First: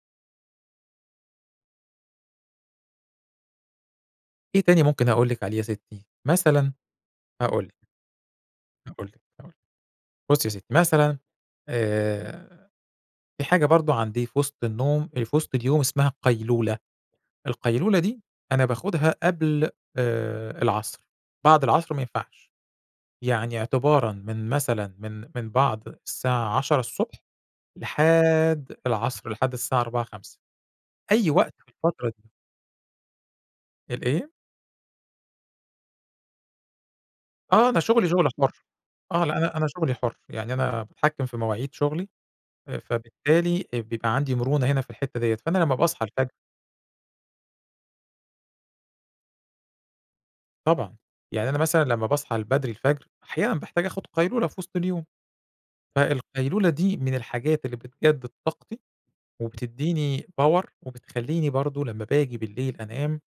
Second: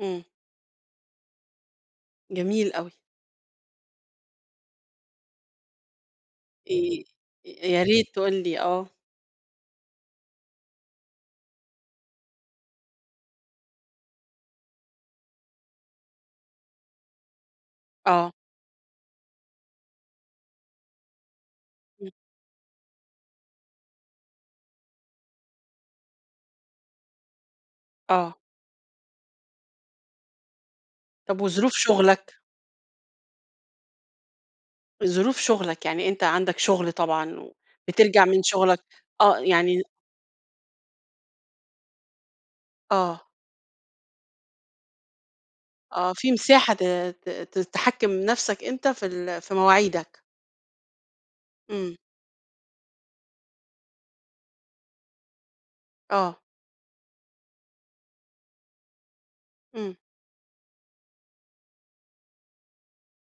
إمم. جميل أوي. إيه تاني ممكن أقول لِك عليه يا سِتّي؟ مثلًا إي هاقول يا لِك ريت تقول لي آه. هاقول لِك هاقول لِك، بُصّي يا سِتّي، مثلًا آآ، في حاجة برضو عندي في وِسْط النوم في وسْط اليوم اسمها قَيْلُولَة، القَيْلُولَة دي آه. أنا باخدها قبل آآ، العصر، بعد العصر ما إمم. ينفعش. يعني اعتبارًا من مثلًا من من بعد الساعة 10:00 ص آه. لحد العصر، لحد الساعة 16:00، 17:00، أي طب وقت في وظُروف الفترة دي. شغلك؟ الإيه؟ ظُروف شغلك يعني أنت عندك شُغل طبعًا، آه أنا شغلي وبترْجع شغل من حُر، شُغلك آه آه لأ أنا أنا يعني شغلي حُر يعني أنا باتحكم في مواعيد شغلي، آآ آه. فبالتالي آآ بيبقى عندي مرونة هنا في الحتة ديّة، فأنا لمّا باصحى آه في الفجر مساحة ت ت ت تحكِّم نّفسك أنت في ال في مواعيدك. طبعًا يعني أنا مثلًا إمم. لمّا باصحى البدْري الفجر أحيانًا باحتاج آخد قَيْلُولَة في وسْط اليوم، آه. فالقَيْلُولَة دي من الحاجات اللي بتجدِّد طاقتي إمم. وبِتدّيني power وبتخليني برضو لمّا باجي بالليل أنام،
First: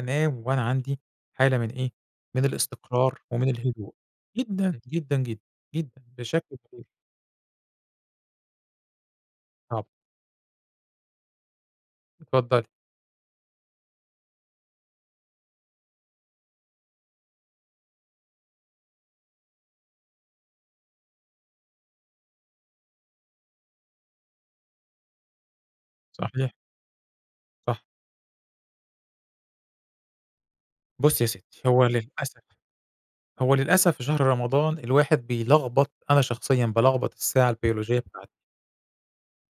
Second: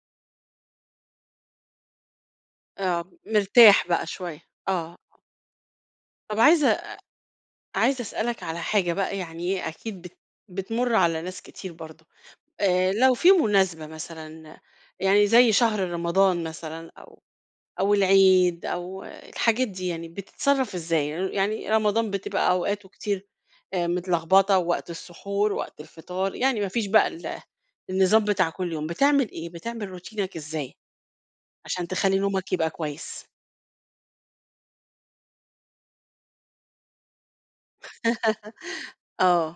أنام وأنا عندي حالة من إيه، من آه الاستقرار ومن مرْتاح الهدوء، بقى شوية، جدًا، آه. جدًا، جدًا، جدًا طَب بِشكْل عايزة كبير. أ عايزة أسألك على حاجة بقى يعني [unintelligible] أكيد بت بتْمُر على ناس كتير برضو، اتفضّلي. آآ، لو في مناسْبة مثلًا يعني زي شهر رمضان مثلًا أو أو العيد أو الحاجات دي يعني، بتتصرف إزاي؟ ي يعني رمضان بتبقى أوقاته كتير آآ، متْلخْبطه ووقْت السُحُور وقت الفطار، صحيح. يعني ما فيش بقى ال صح. النظام بتاع كُلّ يوم، بتعمل إيه؟ بتعمل روتينك إزاي، بُصي يا سِتّي، هو عشان تخلي للأسف، نوْمك يبقى كويس؟ هو للأسف في شهر رمضان الواحد بيْلخْبط أنا شخصيًا بالخْبط الساعة البيولوجية بتاعتي. آه.